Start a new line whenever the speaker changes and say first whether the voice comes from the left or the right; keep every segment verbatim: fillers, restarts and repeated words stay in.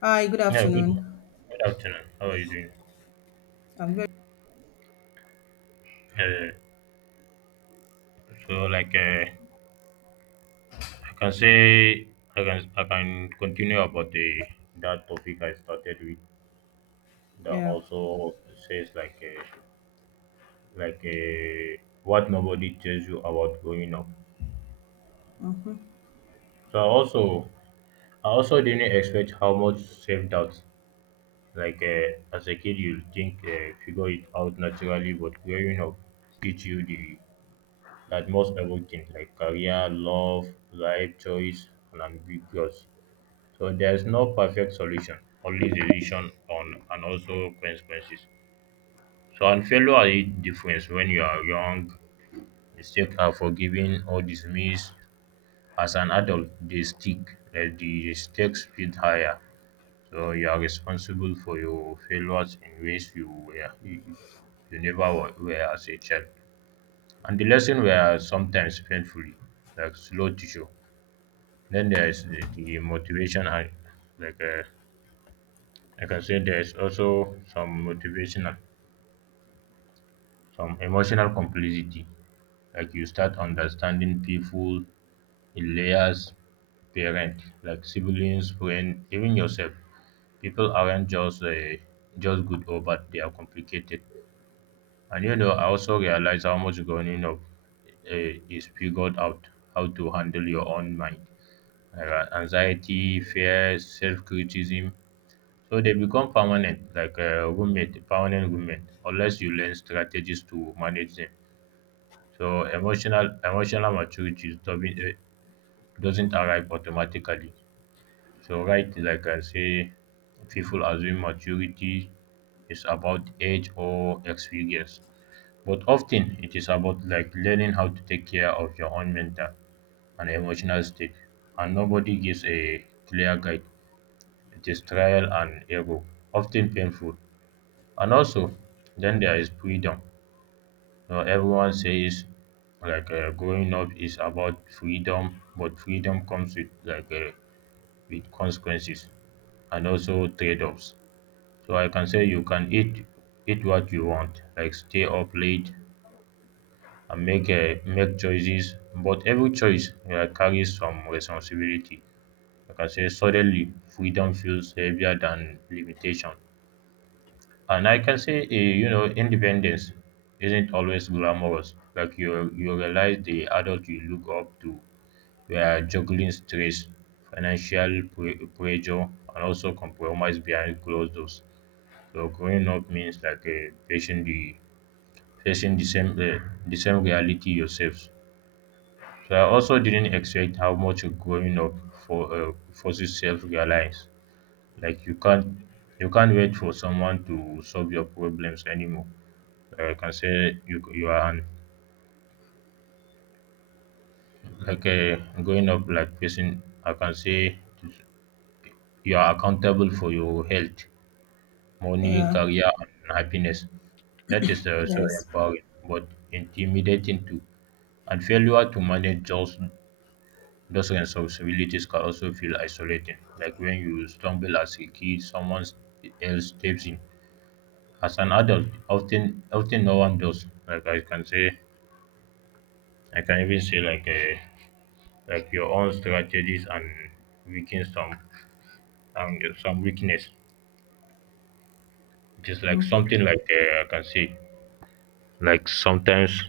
left: Hi, good
right: Yeah, good.
left: afternoon.
right: Good afternoon. How are you doing?
left: I'm very
right: Uh, so, like, uh, I can say, I can, I can continue about the that topic I started with. That
left: Yeah.
right: also says like, uh, like, uh, what nobody tells you about growing up.
left: Mm-hmm.
right: So I also, I also didn't expect how much self doubt. Like, uh, as a kid, you think uh, figure it out naturally, but growing up teach you the that most everything like career, love, life choice, and ambiguous. So there's no perfect solution, only decision on and also consequences. So and failure are it difference when you are young, mistakes are forgiven or dismissed. As an adult, they stick uh, the stakes feel higher. So you are responsible for your failures in ways you were you, you never wa- were as a child. And the lesson were sometimes painfully, like slow to show. Then there is the, the motivation and like uh, like I can say there is also some motivational, some emotional complicity. Like you start understanding people in layers, parent, like siblings, friend, even yourself. People aren't just uh, just good or bad; they are complicated. And you know, I also realize how much growing up uh, is figured out how to handle your own mind, like, uh, anxiety, fear, self criticism. So they become permanent, like a roommate, permanent roommate, unless you learn strategies to manage them. So emotional emotional maturity doesn't uh, doesn't arrive automatically. So right, like I say, people assume maturity is about age or experience, but often it is about like learning how to take care of your own mental and emotional state. And nobody gives a clear guide. It is trial and error, often painful. And also, then there is freedom. You know, everyone says like uh, growing up is about freedom, but freedom comes with like uh, with consequences and also trade-offs. So I can say you can eat eat what you want, like stay up late and make uh, make choices. But every choice uh, carries some responsibility. I can say suddenly freedom feels heavier than limitation. And I can say, eh, you know, independence isn't always glamorous. Like you, you realize the adult you look up to were juggling stress, financial pre- pressure, and also compromise behind closed doors. So growing up means like uh, facing the facing the same uh, the same reality yourself. So I also didn't expect how much growing up for uh, forces self-reliance. Like you can't you can't wait for someone to solve your problems anymore. I can say you you are an like a growing up like person. I can say you are accountable for your health, money,
left: Yeah.
right: career, and happiness. That is uh, so
left: Yes.
right: empowering, but intimidating too. And failure to manage those those responsibilities can also feel isolating. Like when you stumble as a kid, someone else steps in. As an adult, often often no one does. Like I can say, I can even say like. Uh, like your own strategies and weaken some and some weakness. It is like
left: Mm-hmm.
right: something like uh, I can say like sometimes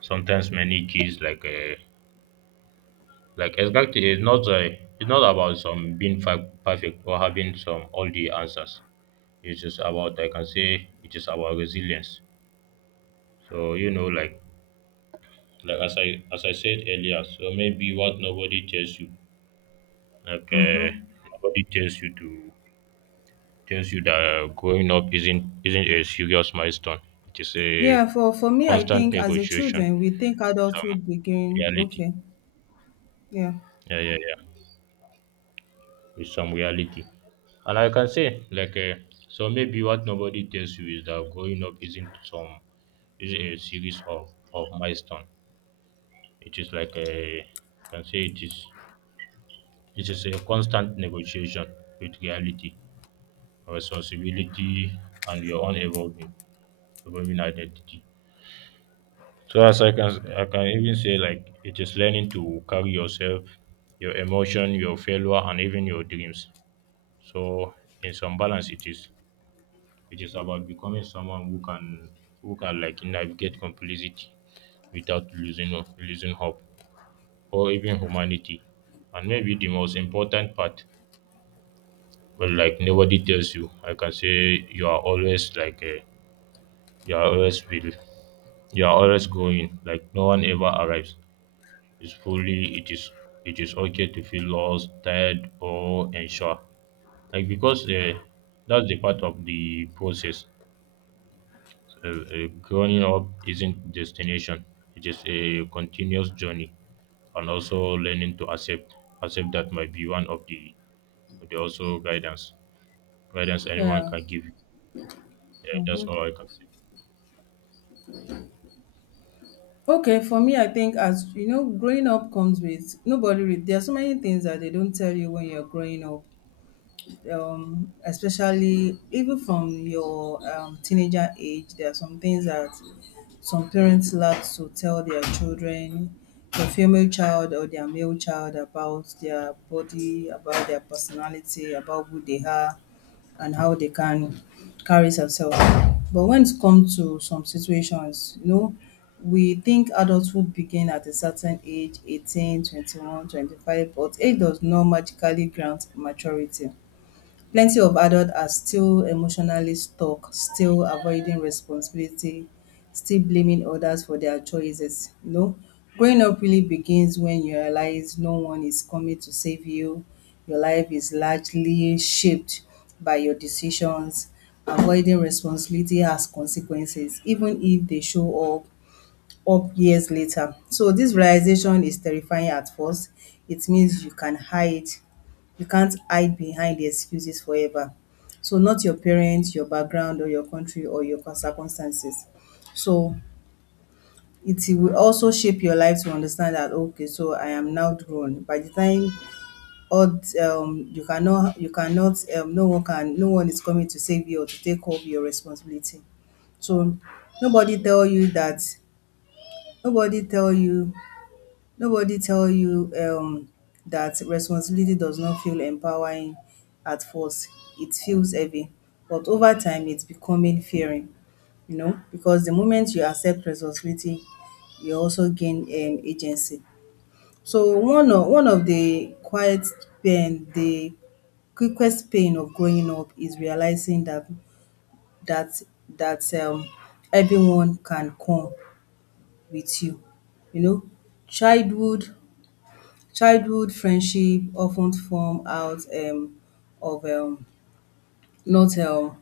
right: sometimes many kids like uh, like exactly it's not uh, it's not about some being fa- perfect or having some all the answers. It's just about I can say it is about resilience. So you know like like as I as I said earlier. So maybe what nobody tells you like uh,
left: Mm-hmm.
right: nobody tells you to tells you that growing up isn't isn't a serious milestone. It is a
left: Yeah. For for me, I
right: constant
left: think as a
right: negotiation
left: children, we think
right: with some
left: adulthood begin.
right: reality.
left: Okay. Yeah.
right: Yeah, yeah, yeah. With some reality. And I can say, like, uh, so maybe what nobody tells you is that growing up isn't some is a series of of milestone. It is like a you can say it is it is a constant negotiation with reality, responsibility, and your own evolving evolving identity. So as I can I can even say like it is learning to carry yourself, your emotion, your failure, and even your dreams. So in some balance, it is it is about becoming someone who can who can like navigate complexity without losing ho- losing hope or even humanity. And maybe the most important part, well, like nobody tells you. I can say you are always like uh, you are always will, you are always growing. Like no one ever arrives. It's fully. It is it is okay to feel lost, tired, or unsure. Like because uh, that's the part of the process. Uh, uh, growing up isn't destination; it is a continuous journey, and also learning to accept accept that might be one of the the also guidance guidance
left: Yeah.
right: anyone can give. Yeah, that's all
left: Mm-hmm.
right: I can say.
left: Okay. For me, I think, as you know, growing up comes with nobody. Re- there are so many things that they don't tell you when you're growing up. Um, especially even from your um, teenager age, there are some things that some parents like to tell their children, their female child or their male child, about their body, about their personality, about who they are, and how they can carry themselves. But when it comes to some situations, you know, we think adulthood begin at a certain age, eighteen, twenty one, twenty five, but age does not magically grant maturity. Plenty of adults are still emotionally stuck, still avoiding responsibility, still blaming others for their choices. You know, growing up really begins when you realize no one is coming to save you. Your life is largely shaped by your decisions. Avoiding responsibility has consequences, even if they show up up years later. So this realization is terrifying at first. It means you can hide, you can't hide behind the excuses forever. So not your parents, your background, or your country, or your circumstances. So it will also shape your life to understand that, okay, so I am now grown. By the time all, um you cannot you cannot um no one can no one is coming to save you or to take over your responsibility. So nobody tell you that nobody tell you nobody tell you, um, that responsibility does not feel empowering at first. It feels heavy, but over time it's becoming fearing, you know, because the moment you accept responsibility, you also gain um, agency. So one of one of the quiet pain, the quickest pain of growing up is realizing that that that um, everyone can come with you. You know, childhood Childhood friendship often form out um of um not um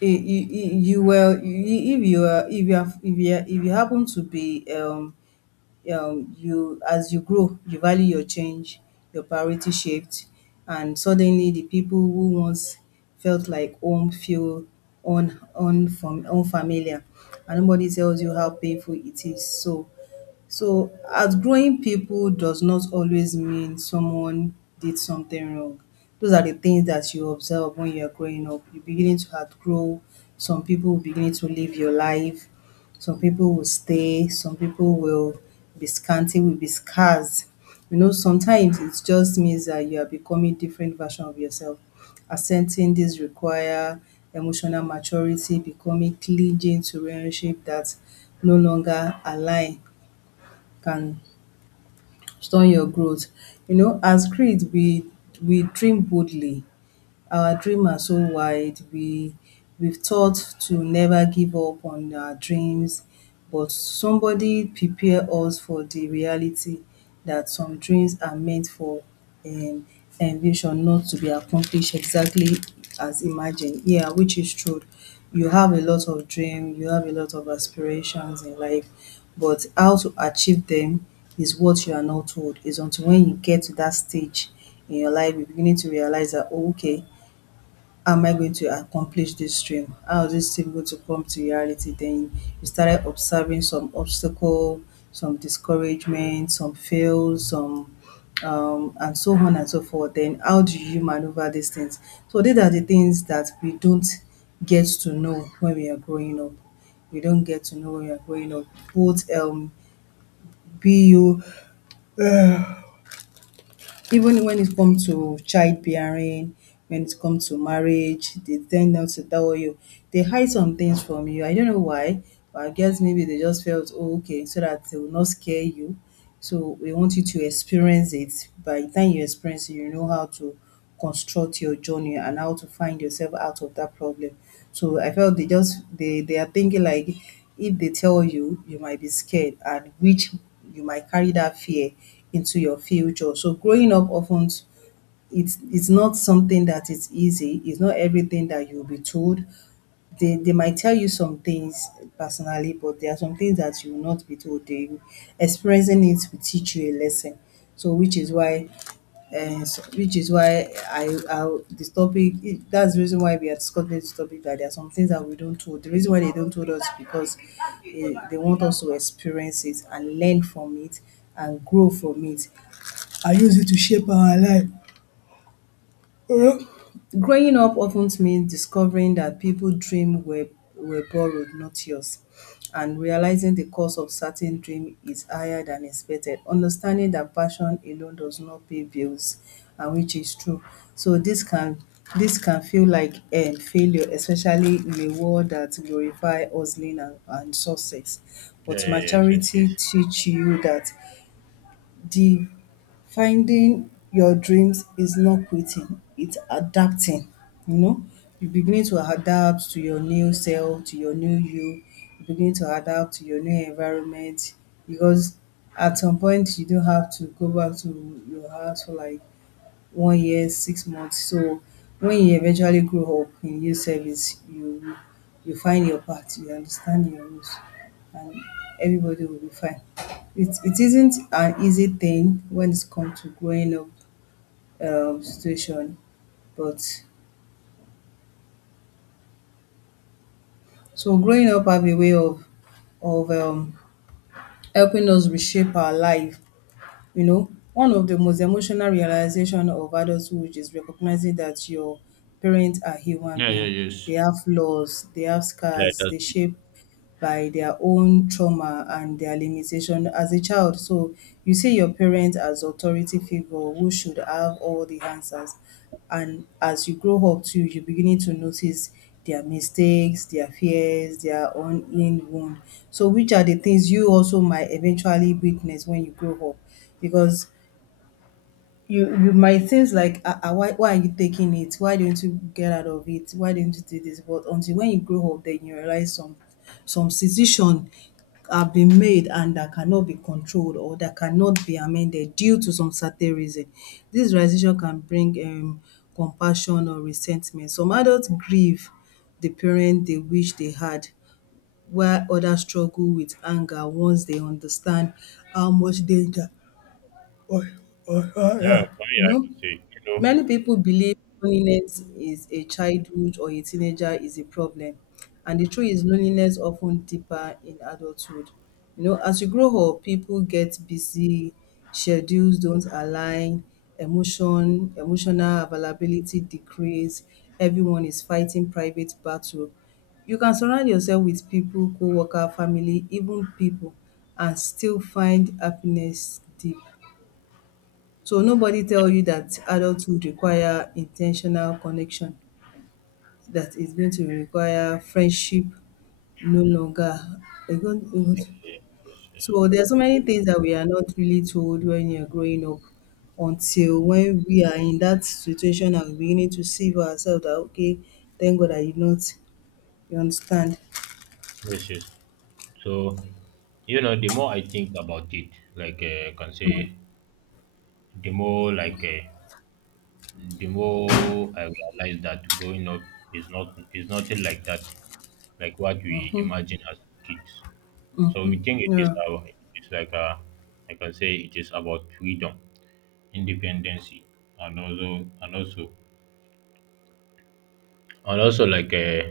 left: I- you well I- if you are if you have if you are- if you happen to be um um you, as you grow you value your change, your priority shift, and suddenly the people who once felt like home feel un unfam unfamiliar, and nobody tells you how painful it is so so, outgrowing people does not always mean someone did something wrong. Those are the things that you observe when you're growing up. You're beginning to outgrow. Some people will begin to live your life. Some people will stay. Some people will be scanty, will be scarce. You know, sometimes it just means that you are becoming different version of yourself. Accepting this require emotional maturity, becoming clean to relationship that no longer align can store your growth. You know, as creed, we we dream boldly. Our dream are so wide. We we've taught to never give up on our dreams, but somebody prepare us for the reality that some dreams are meant for um ambition, not to be accomplished exactly as imagined. Yeah, which is true. You have a lot of dream, you have a lot of aspirations in life, but how to achieve them is what you are not told. Is until when you get to that stage in your life, you're beginning to realize that, oh, okay, how am I going to accomplish this dream? How is this thing going to come to reality? Then you started observing some obstacle, some discouragement, some fails, some um, and so on and so forth. Then how do you maneuver these things? So these are the things that we don't get to know when we are growing up. We don't get to know when we are growing up. Both, um, be you Even when it comes to childbearing, when it comes to marriage, they tend not to tell you. They hide some things from you. I don't know why, but I guess maybe they just felt, "Oh, okay," so that they will not scare you. So we want you to experience it. By the time you experience it, you know how to construct your journey and how to find yourself out of that problem. So I felt they just, they they are thinking like if they tell you, you might be scared, and which you might carry that fear into your future. So growing up often, it's it's not something that is easy. It's not everything that you'll be told. They they might tell you some things personally, but there are some things that you will not be told. They experiencing it will teach you a lesson. So which is why uh, so- which is why I, I this topic it, that's the reason why we are discussing this topic, that there are some things that we don't told. The reason why they don't told us is because, eh, they want us to experience it and learn from it and grow from it. I use it to shape our life. You know, growing up often means discovering that people's dreams were, were borrowed, not yours, and realizing the cost of certain dream is higher than expected. Understanding that passion alone does not pay bills, and which is true. So this can this can feel like a failure, especially in a world that glorify hustling, and, and success.
right: Yeah,
left: But
right: yeah, yes, yes,
left: maturity
right: yes.
left: teach you that the finding your dreams is not quitting, it's adapting, you know? You begin to adapt to your new self, to your new you. You begin to adapt to your new environment, because at some point you don't have to go back to your house for like one year, six months. So when you eventually grow up in youth service, you you find your path, you understand your rules, and everybody will be fine. It it isn't an easy thing when it's come to growing up um situation, but so growing up have a way of of um helping us reshape our life. You know, one of the most emotional realization of adulthood is recognizing that your parents are human
right: Yeah, yeah,
left: being. They
right: yes.
left: have flaws, they have
right: Yeah,
left: scars,
right: that's
left: they
right: it.
left: shape by their own trauma and their limitation as a child. So you see your parents as authority figure who should have all the answers, and as you grow up too, you're beginning to notice their mistakes, their fears, their own in wound. So which are the things you also might eventually witness when you grow up. Because you you might seems like, ah ah why why are you taking it? Why don't you get out of it? Why don't you do this? But until when you grow up, then you realize some some decision have been made and that cannot be controlled or that cannot be amended due to some certain reason. Dis realization can bring um compassion or resentment. Some adults grieve the parent they wish they had, while others struggle with anger once they understand how much danger.
right: Yeah, for me,
left: You
right: I
left: know,
right: can say, you know.
left: many people believe loneliness is a childhood or a teenager is a problem, and the truth is loneliness often deeper in adulthood. You know, as you grow up, people get busy, schedules don't align, emotion, emotional availability decrease, everyone is fighting private battle. You can surround yourself with people, co-worker, family, even people, and still find happiness deep. So nobody tell
right: Yeah,
left: you that adulthood require intentional connection, that it's going to require friendship no longer. It's going
right: yeah,
left: it's-
right: yeah, yes, yes,
left: So there are so many things that we are not really told when you're growing up, until when we are in that situation and we're beginning to see for ourselves that, okay, thank God I did not. You understand?
right: yes, yes. So, you know, the more I think about it, like uh, I can say, the more like uh, the more I realize that growing up is not is nothing like that, like what we imagine as kids. So we think it is
left: Yeah.
right: our it's like a, I can say it is about freedom, independency, and also and also and also like uh,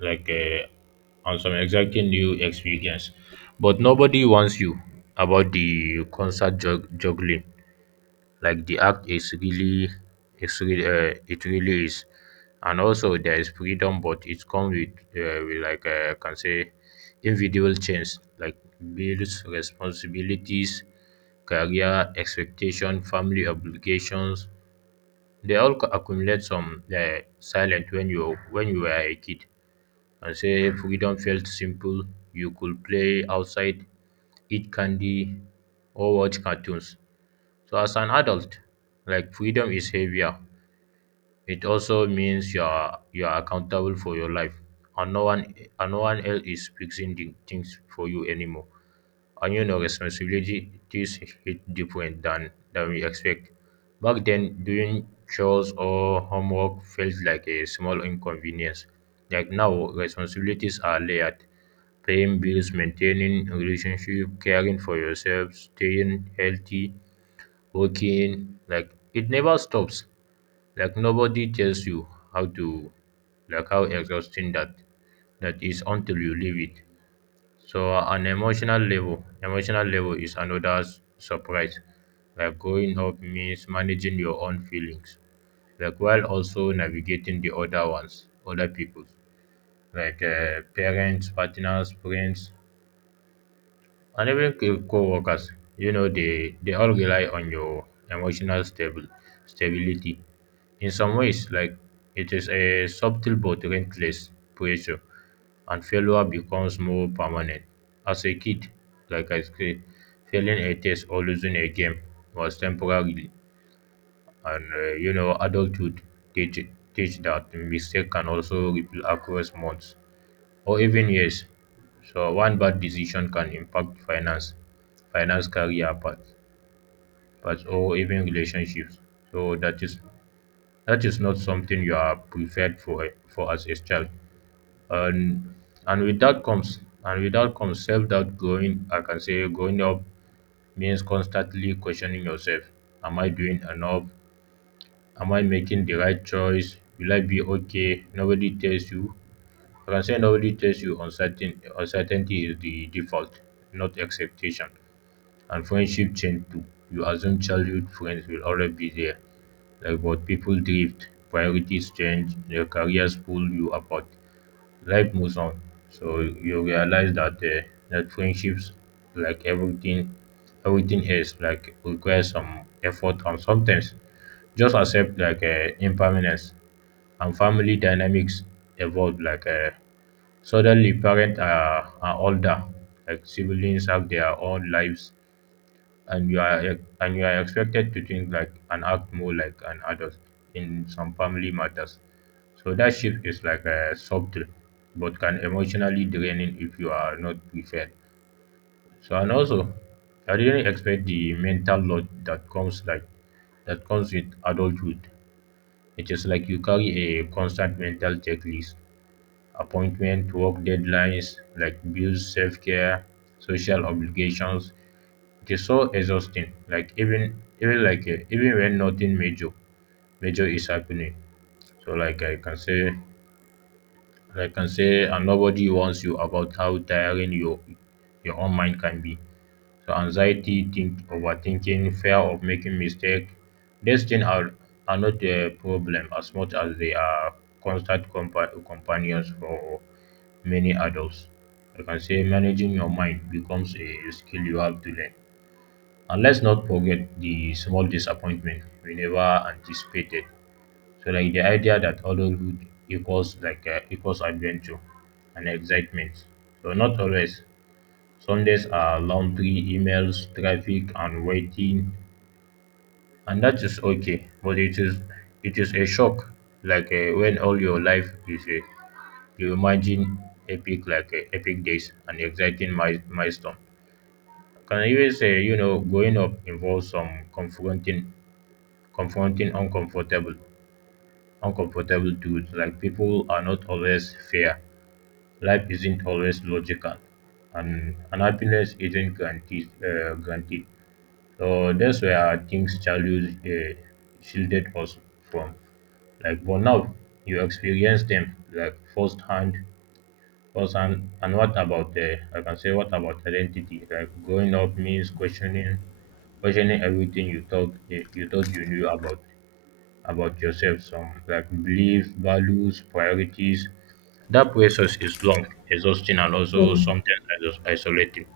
right: like uh, on some exacting new experience, but nobody warns you about the concert jug- juggling like the act is really it's really uh, it really is, and also there is freedom but it comes with, uh, with like uh, I can say individual change like bills, responsibilities, career expectation, family obligations. They all co- accumulate some uh, silent when you when you were a kid, and say freedom felt simple. You could play outside, eat candy, or watch cartoons. So as an adult, like freedom is heavier. It also means you are you are accountable for your life, and no one and no one else is fixing the things for you anymore. And you know responsibilities hit different than than we expect. Back then doing chores or homework felt like a small inconvenience. Like now responsibilities are layered, paying bills, maintaining relationship, caring for yourself, staying healthy, working, like it never stops. Like nobody tells you how to like how exhausting that that is until you leave it. So an emotional level, emotional level is another s- surprise. Like growing up means managing your own feelings, like while also navigating the other ones, other people's, like uh, parents, partners, friends, and even co- co-workers. You know they they all rely on your emotional stable stability in some ways. Like it is a subtle but relentless pressure. And failure becomes more permanent. As a kid, like I said, failing a test or losing a game was temporary. And uh, you know adulthood teach teach that mistake can also ripple across months or even years. So one bad decision can impact finance, finance, career path, path, or even relationships. So that is that is not something you are prepared for for as a child. And and with that comes and with that comes self doubt. Growing I can say growing up means constantly questioning yourself. Am I doing enough? Am I making the right choice? Will I be okay? Nobody tells you Francais normally tells you uncertain, uncertainty is the default, not expectation. And friendships change too. You assume childhood friends will always be there, like what people drift, priorities change, their careers pull you apart. Life moves on, so you realize that uh, that friendships, like everything, everything else, like requires some effort and sometimes just accept like uh, impermanence. And family dynamics evolve like uh, suddenly, parents are, are older, like siblings have their own lives, and you are ex- and you are expected to think like and act more like an adult in some family matters. So that shift is like a subtle, but can emotionally draining if you are not prepared. So and also, I didn't expect the mental load that comes like that comes with adulthood. It is like you carry a constant mental checklist: appointments, work deadlines, like bills, self-care, social obligations. It is so exhausting. Like even even like uh, even when nothing major major is happening. So like I can say I can say and nobody warns you about how tiring your your own mind can be. So anxiety, think overthinking, fear of making mistake, these things are, are not a problem as much as they are constant compa- companions for many adults. I can say managing your mind becomes a skill you have to learn. And let's not forget the small disappointment we never anticipated. So like the idea that adulthood equals like uh, equals adventure and excitement. So not always. Sundays are laundry, emails, traffic, and waiting, and that is okay. But it is it is a shock, like uh, when all your life is a reimagined epic like uh, epic days and exciting mi- milestone. Can even say you know growing up involves some confronting, confronting uncomfortable, uncomfortable truths like people are not always fair, life isn't always logical, and, and happiness isn't guaranteed. Uh, guaranteed. So that's where things childhood uh, shielded us from. Like, but now you experience them like firsthand course, and, and what about uh, I can say what about identity? Like growing up means questioning questioning everything you thought you you thought you knew about about yourself. Some like beliefs, values, priorities. That process is long, exhausting, and also
left: So,
right: sometimes iso- isolating.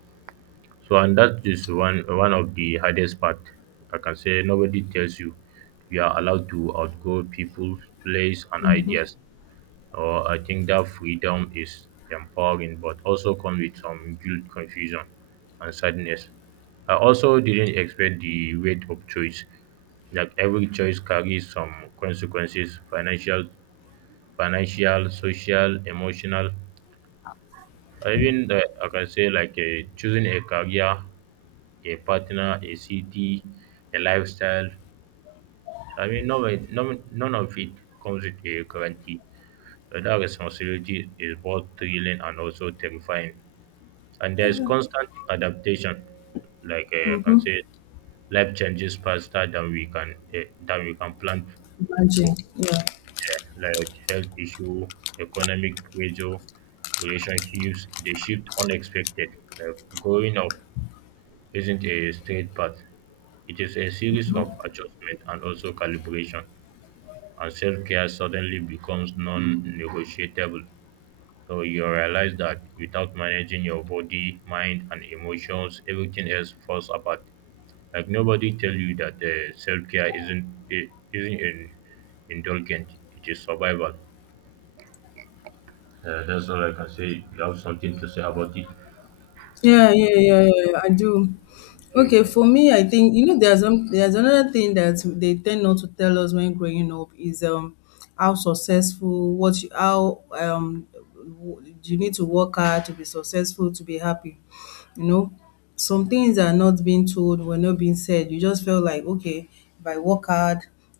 right: So, and that is one one of the hardest part. I can say nobody tells you you are allowed to outgrow people, place, and ideas. Or I think that freedom is empowering, but also comes with some guilt, confusion, and sadness. I also didn't expect the weight of choice. Like every choice carries some consequences: financial, financial, social, emotional. I even uh, I can say like uh, choosing a career, a partner, a city, a lifestyle. I mean, none, none, none of it comes with a guarantee. So that responsibility is both thrilling and also terrifying. And there's constant adaptation. Like uh, I can
left: mm-hmm.
right: say, life changes faster than we can uh, than we can plan
left: Imagine.
right: for.
left: Yeah.
right: Yeah, like health issue, economic pressure, relationships, they shift unexpected. Like growing up isn't a straight path. It is a series of adjustment and also calibration. And self-care suddenly becomes non-negotiable. So you realize that without managing your body, mind, and emotions, everything else falls apart. Like nobody tell you that uh, self care isn't i- isn't in, indulgent. It is survival. Uh, that's all I can say. You have something to say about it?
left: Yeah, yeah, yeah, yeah, yeah, I do. Okay,
right: Okay.
left: for me, I think, you know, there's some there's another thing that they tend not to tell us when growing up is, um how successful, what you, how, um w- you need to work hard to be successful, to be happy. You know, some things are not being told, were not being said. You just felt like, okay, if I work hard,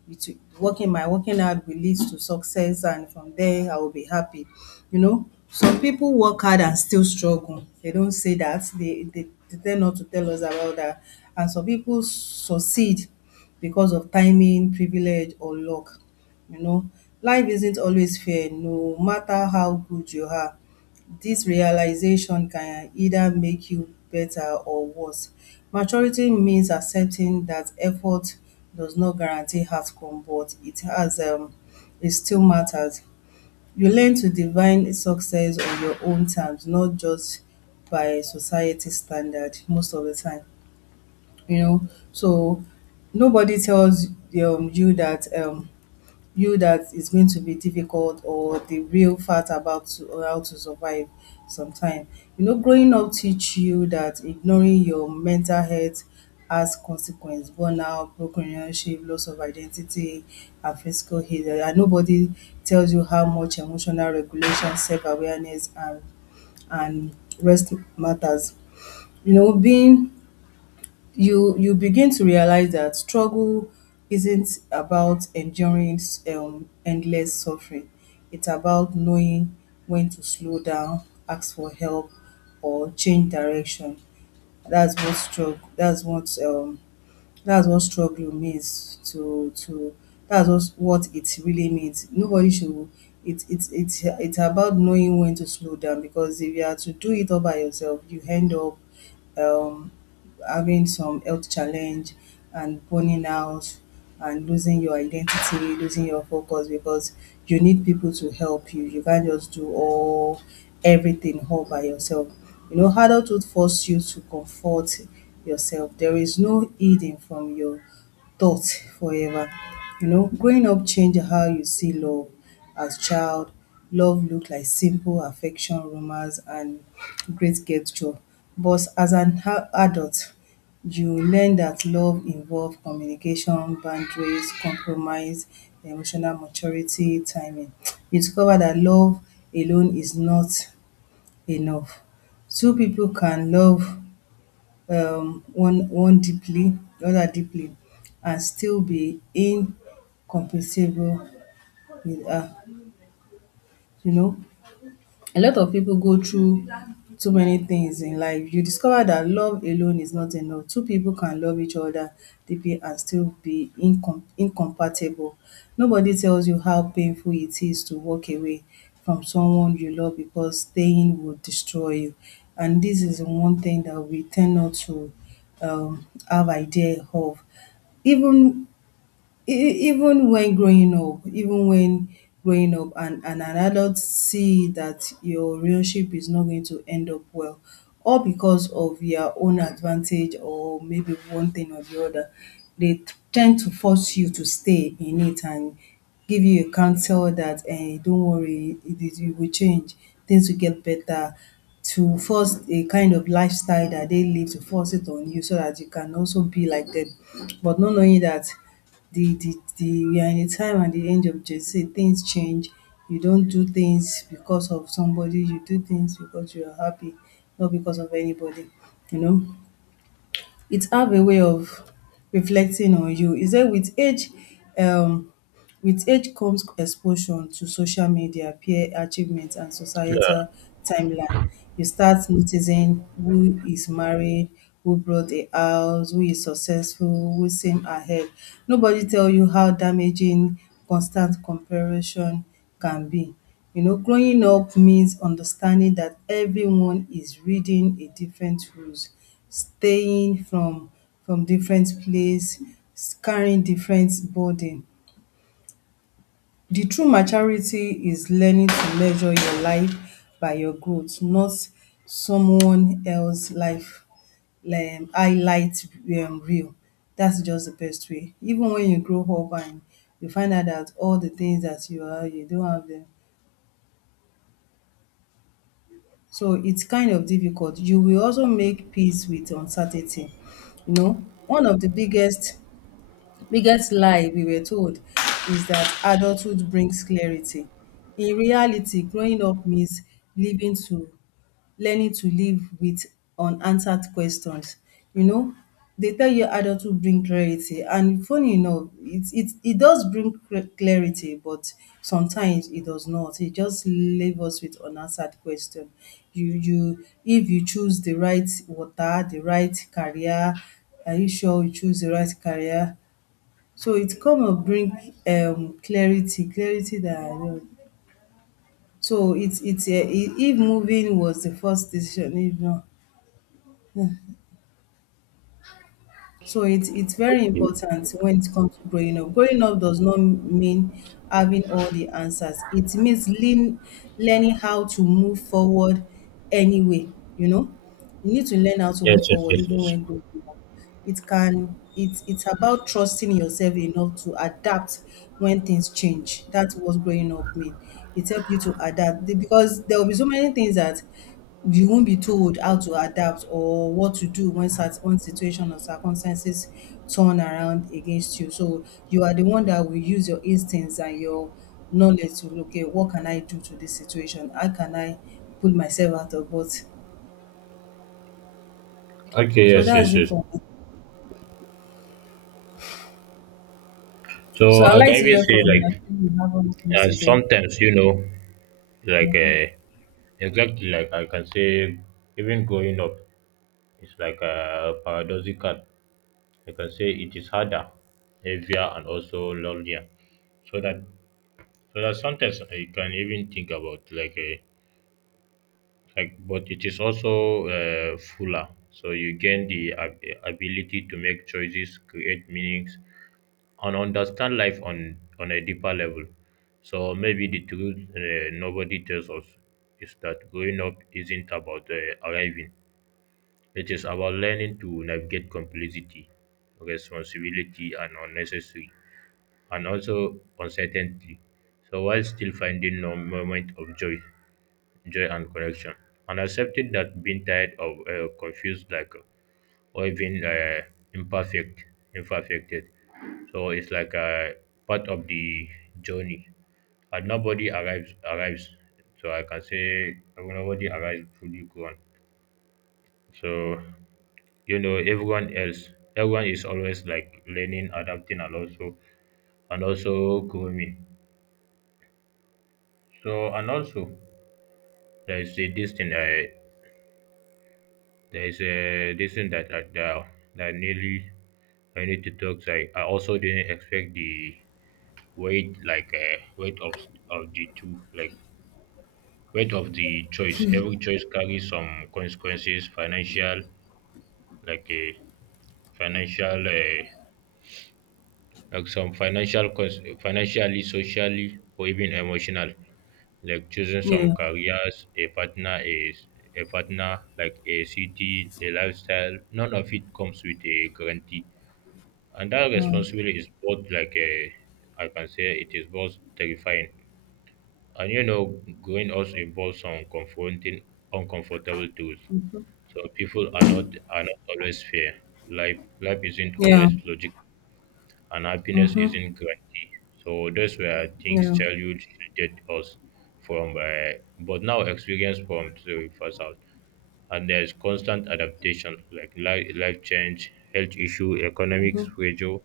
left: it working my working hard will lead to success, and from there I will be happy. You know, some people work hard and still struggle. They don't say that, they they, they tend not to tell us about that. And some people succeed because of timing, privilege, or luck. You know, life isn't always fair no matter how good you are. This realization can either make you better or worse. Maturity means accepting that effort does not guarantee outcome, but it has um it still matters. You learn to define success on your own terms, not just by society standard most of the time, you know. So nobody tells um you that, um you that it's going to be difficult, or the real fact about to, or how to survive sometime. You know, growing up teach you that ignoring your mental health has consequence, burnout, broken relationship, loss of identity, and physical healing. And nobody tells you how much emotional regulation, self-awareness, and and rest matters. You know, being you you begin to realize that struggle isn't about enduring um, endless suffering. It's about knowing when to slow down, ask for help, or change direction. That's what struggle. That's what um, that's what struggle means to to. That's what what it really means. Nobody should. It's it's it's it's about knowing when to slow down because if you are to do it all by yourself, you end up um, having some health challenge and burning out and losing your identity, losing your focus because you need people to help you. You can't just do all everything all by yourself. You know, adulthood force you to comfort yourself. There is no hiding from your thoughts forever. You know, growing up change how you see love as child. Love looked like simple affection, romance, and great gesture. But as an a- adult, you learn that love involves communication, boundaries, compromise, emotional maturity, timing. You discover that love alone is not enough. Two people can love um one one deeply, the other deeply and still be incompatible with her, you know. A lot of people go through too many things in life. You discover that love alone is not enough. Two people can love each other deeply and still be incom incompatible. Nobody tells you how painful it is to walk away from someone you love because staying will destroy you. And this is one thing that we tend not to um have idea of. Even E e even when growing up even when growing up and and an adult see that your relationship is not going to end up well, all because of your own advantage or maybe one thing or the other, they ten d to force you to stay in it and give you a counsel that um don't worry, it is you will change, things will get better, to force a kind of lifestyle that they live to force it on you so that you can also be like them, but not knowing that the the the we are in a time and the age of Gen Z. Things change. You don't do things because of somebody. You do things because you are happy, not because of anybody, you know. It have a way of reflecting on you is that with age, um with age comes exposure to social media, peer achievement and
right: Yeah.
left: societal timeline. You start noticing who is married, who bought a house, who is successful, who seem ahead. Nobody tell you how damaging constant comparison can be. You know, growing up means understanding that everyone is reading a different rules, staying from from different place, carrying different burden. The true maturity is learning to measure your life by your growth, not someone else life um highlight um reel. That's just the best way. Even when you grow up and you find out that all the things that you are, you don't have them. So it's kind of difficult. You will also make peace with uncertainty. You know, one of the biggest biggest lie we were told is that adulthood brings clarity. In reality, growing up means living to learning to live with unanswered questions. You know, they tell you adulthood bring clarity and funny enough, it it it does bring cla- clarity, but sometimes it does not. It just leave us with unanswered question. You you if you choose the right water, the right career, are you sure you choose the right career? So it come and bring um clarity, clarity that I want. So it it's um if moving was the first decision, if not, so it's it's very
right: Okay.
left: important when it comes to growing up. Growing up does not mean having all the answers. It means lean, learning how to move forward anyway, you know. You need to learn how to move
right: Yes. Yes.
left: forward
right: Yes.
left: even
right: Yes.
left: when growing up. It can it's it's about trusting yourself enough to adapt when things change. That's what growing up mean. It helps you to adapt The- because there will be so many things that you won't be told how to adapt or what to do when cert- when situation or circumstances turn around against you. So you are the one that will use your instincts and your knowledge to okay, what can I do to this situation? How can I pull myself out of what?
right: Okay.
left: So
right: Yes. Yes.
left: that's it
right: Yes.
left: for me. So
right: So
left: I'd
right: I can
left: like to
right: even
left: hear
right: say
left: from you. I
right: like
left: think we have all things
right: uh,
left: today.
right: sometimes you know like uh, exactly like I can say even growing up it's like uh, paradoxical. I can say it is harder, heavier, and also lonelier. So that so that sometimes I can even think about like a like, but it is also uh, fuller. So you gain the ab- ability to make choices, create meanings, and understand life on on a deeper level. So maybe the truth uh, nobody tells us is that growing up isn't about uh, arriving. It is about learning to navigate complexity, responsibility, and unnecessary and also uncertainty. So while still finding no moment of joy, joy and correction, and accepting that being tired of uh, confused, like uh, or even uh, imperfect, imperfected. So it's like a part of the journey, and nobody arrives arrives. So I can say nobody arrives fully gone. So you know everyone else everyone is always like learning adapting and also and also growing. So and also there is a this thing I there is a this thing that I, that, that nearly I need to talk. So I, I also didn't expect the weight like uh, weight of of the two like weight of the choice. Every choice carries some consequences, financial like a financial. Uh, like some financial cons- financially, socially, or even emotional, like choosing some
left: Yeah.
right: careers, a partner, a, a partner, like a city, a lifestyle. None of it comes with a guarantee, and that
left: Mm.
right: responsibility is both like a, I can say it is both terrifying. And you know, growing also involves some confronting uncomfortable truths. So people are not are not always fair. Life life isn't
left: Yeah.
right: always logical and happiness
left: Mm-hmm.
right: isn't guaranteed. So that's where things
left: Yeah.
right: childhood shielded us from, uh, but now experience from the first out. And there's constant adaptation, like life, life change, health issue, economics, pressure,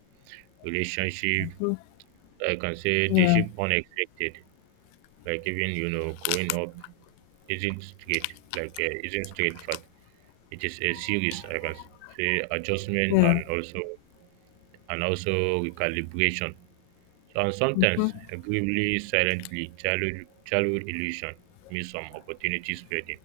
right: relationship.
left: Mm-hmm.
right: Like I can say they
left: Yeah.
right: shift unexpected. Like even you know, growing up isn't straight, like uh, isn't straight path. It is a series. I can say adjustment and
left: Yeah.
right: also and also recalibration. And
left: Mm-hmm.
right: sometimes, agreeably silently, childhood, childhood illusion means some opportunities fading.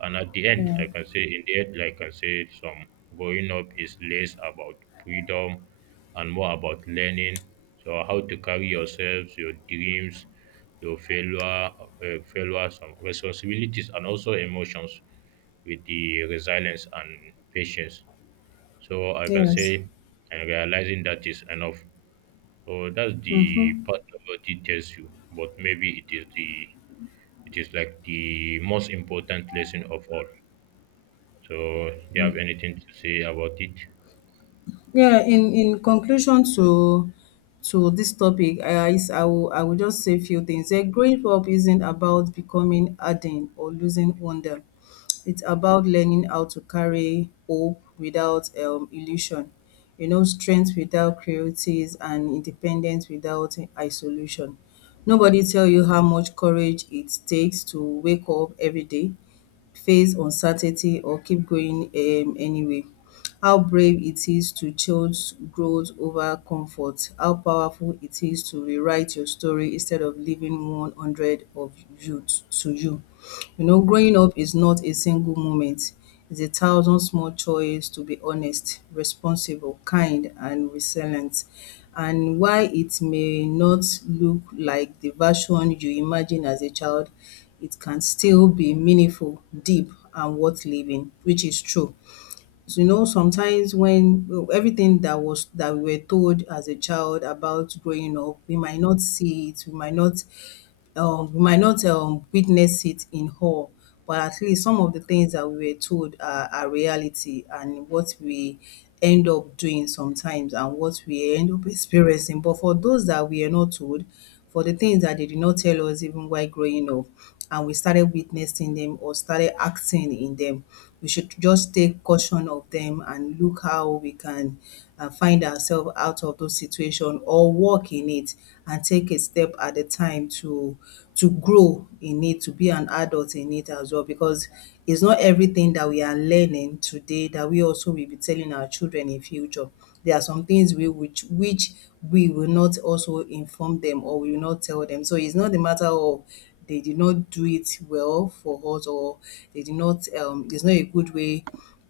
right: And at the end,
left: Yeah.
right: I can say, in the end, like I can say, some growing up is less about freedom and more about learning. So, how to carry yourselves, your dreams, your failure, uh, failure, some responsibilities, and also emotions with the resilience and patience. So, I can
left: Yes.
right: say, and realizing that is enough. Oh, that's the
left: Mm-hmm.
right: part nobody tells you, but maybe it is the it is like the most important lesson of all. So, do you have anything to say about it?
left: Yeah, in in conclusion to to this topic, I is I will I will just say a few things. A growing up isn't about becoming hardened or losing wonder. It's about learning how to carry hope without um, illusion, you know, strength without cruelties and independence without isolation. Nobody tell you how much courage it takes to wake up every day, face uncertainty or keep going um anyway. How brave it is to choose growth over comfort. How powerful it is to rewrite your story instead of leaving one hundred of you t- to you. You know, growing up is not a single moment. It's a thousand small choices, to be honest, responsible, kind and resilient. And while it may not look like the version you imagine as a child, it can still be meaningful, deep, and worth living, which is true. So you know, sometimes when well, everything that was that we were told as a child about growing up, we might not see it, we might not, um, we might not um, witness it in whole, but at least some of the things that we were told are, are reality and what we end up doing sometimes and what we end up experiencing. But for those that we are not told, for the things that they did not tell us even while growing up, and we started witnessing them or started acting in them, we should just take caution of them and look how we can uh, find ourselves out of those situation or work in it and take a step at a time to to grow in it, to be an adult in it as well because it's not everything that we are learning today that we also will be telling our children in future. There are some things we which which we will not also inform them or we will not tell them. So it's not a matter of they did not do it well for us or they did not, um it's not a good way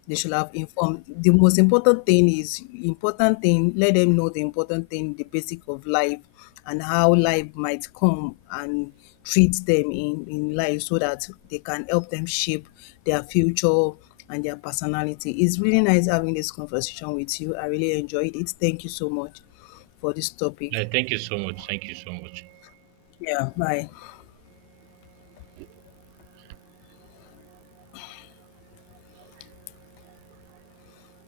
left: they should have informed. The most important thing is important thing, let them know the important thing, the basic of life and how life might come and treat them in, in life so that they can help them shape their future and their personality. It's really nice having this conversation with you. I really enjoyed it. Thank you so much for this topic.
right: Yeah, thank you so much. Thank you so much.
left: Yeah, bye.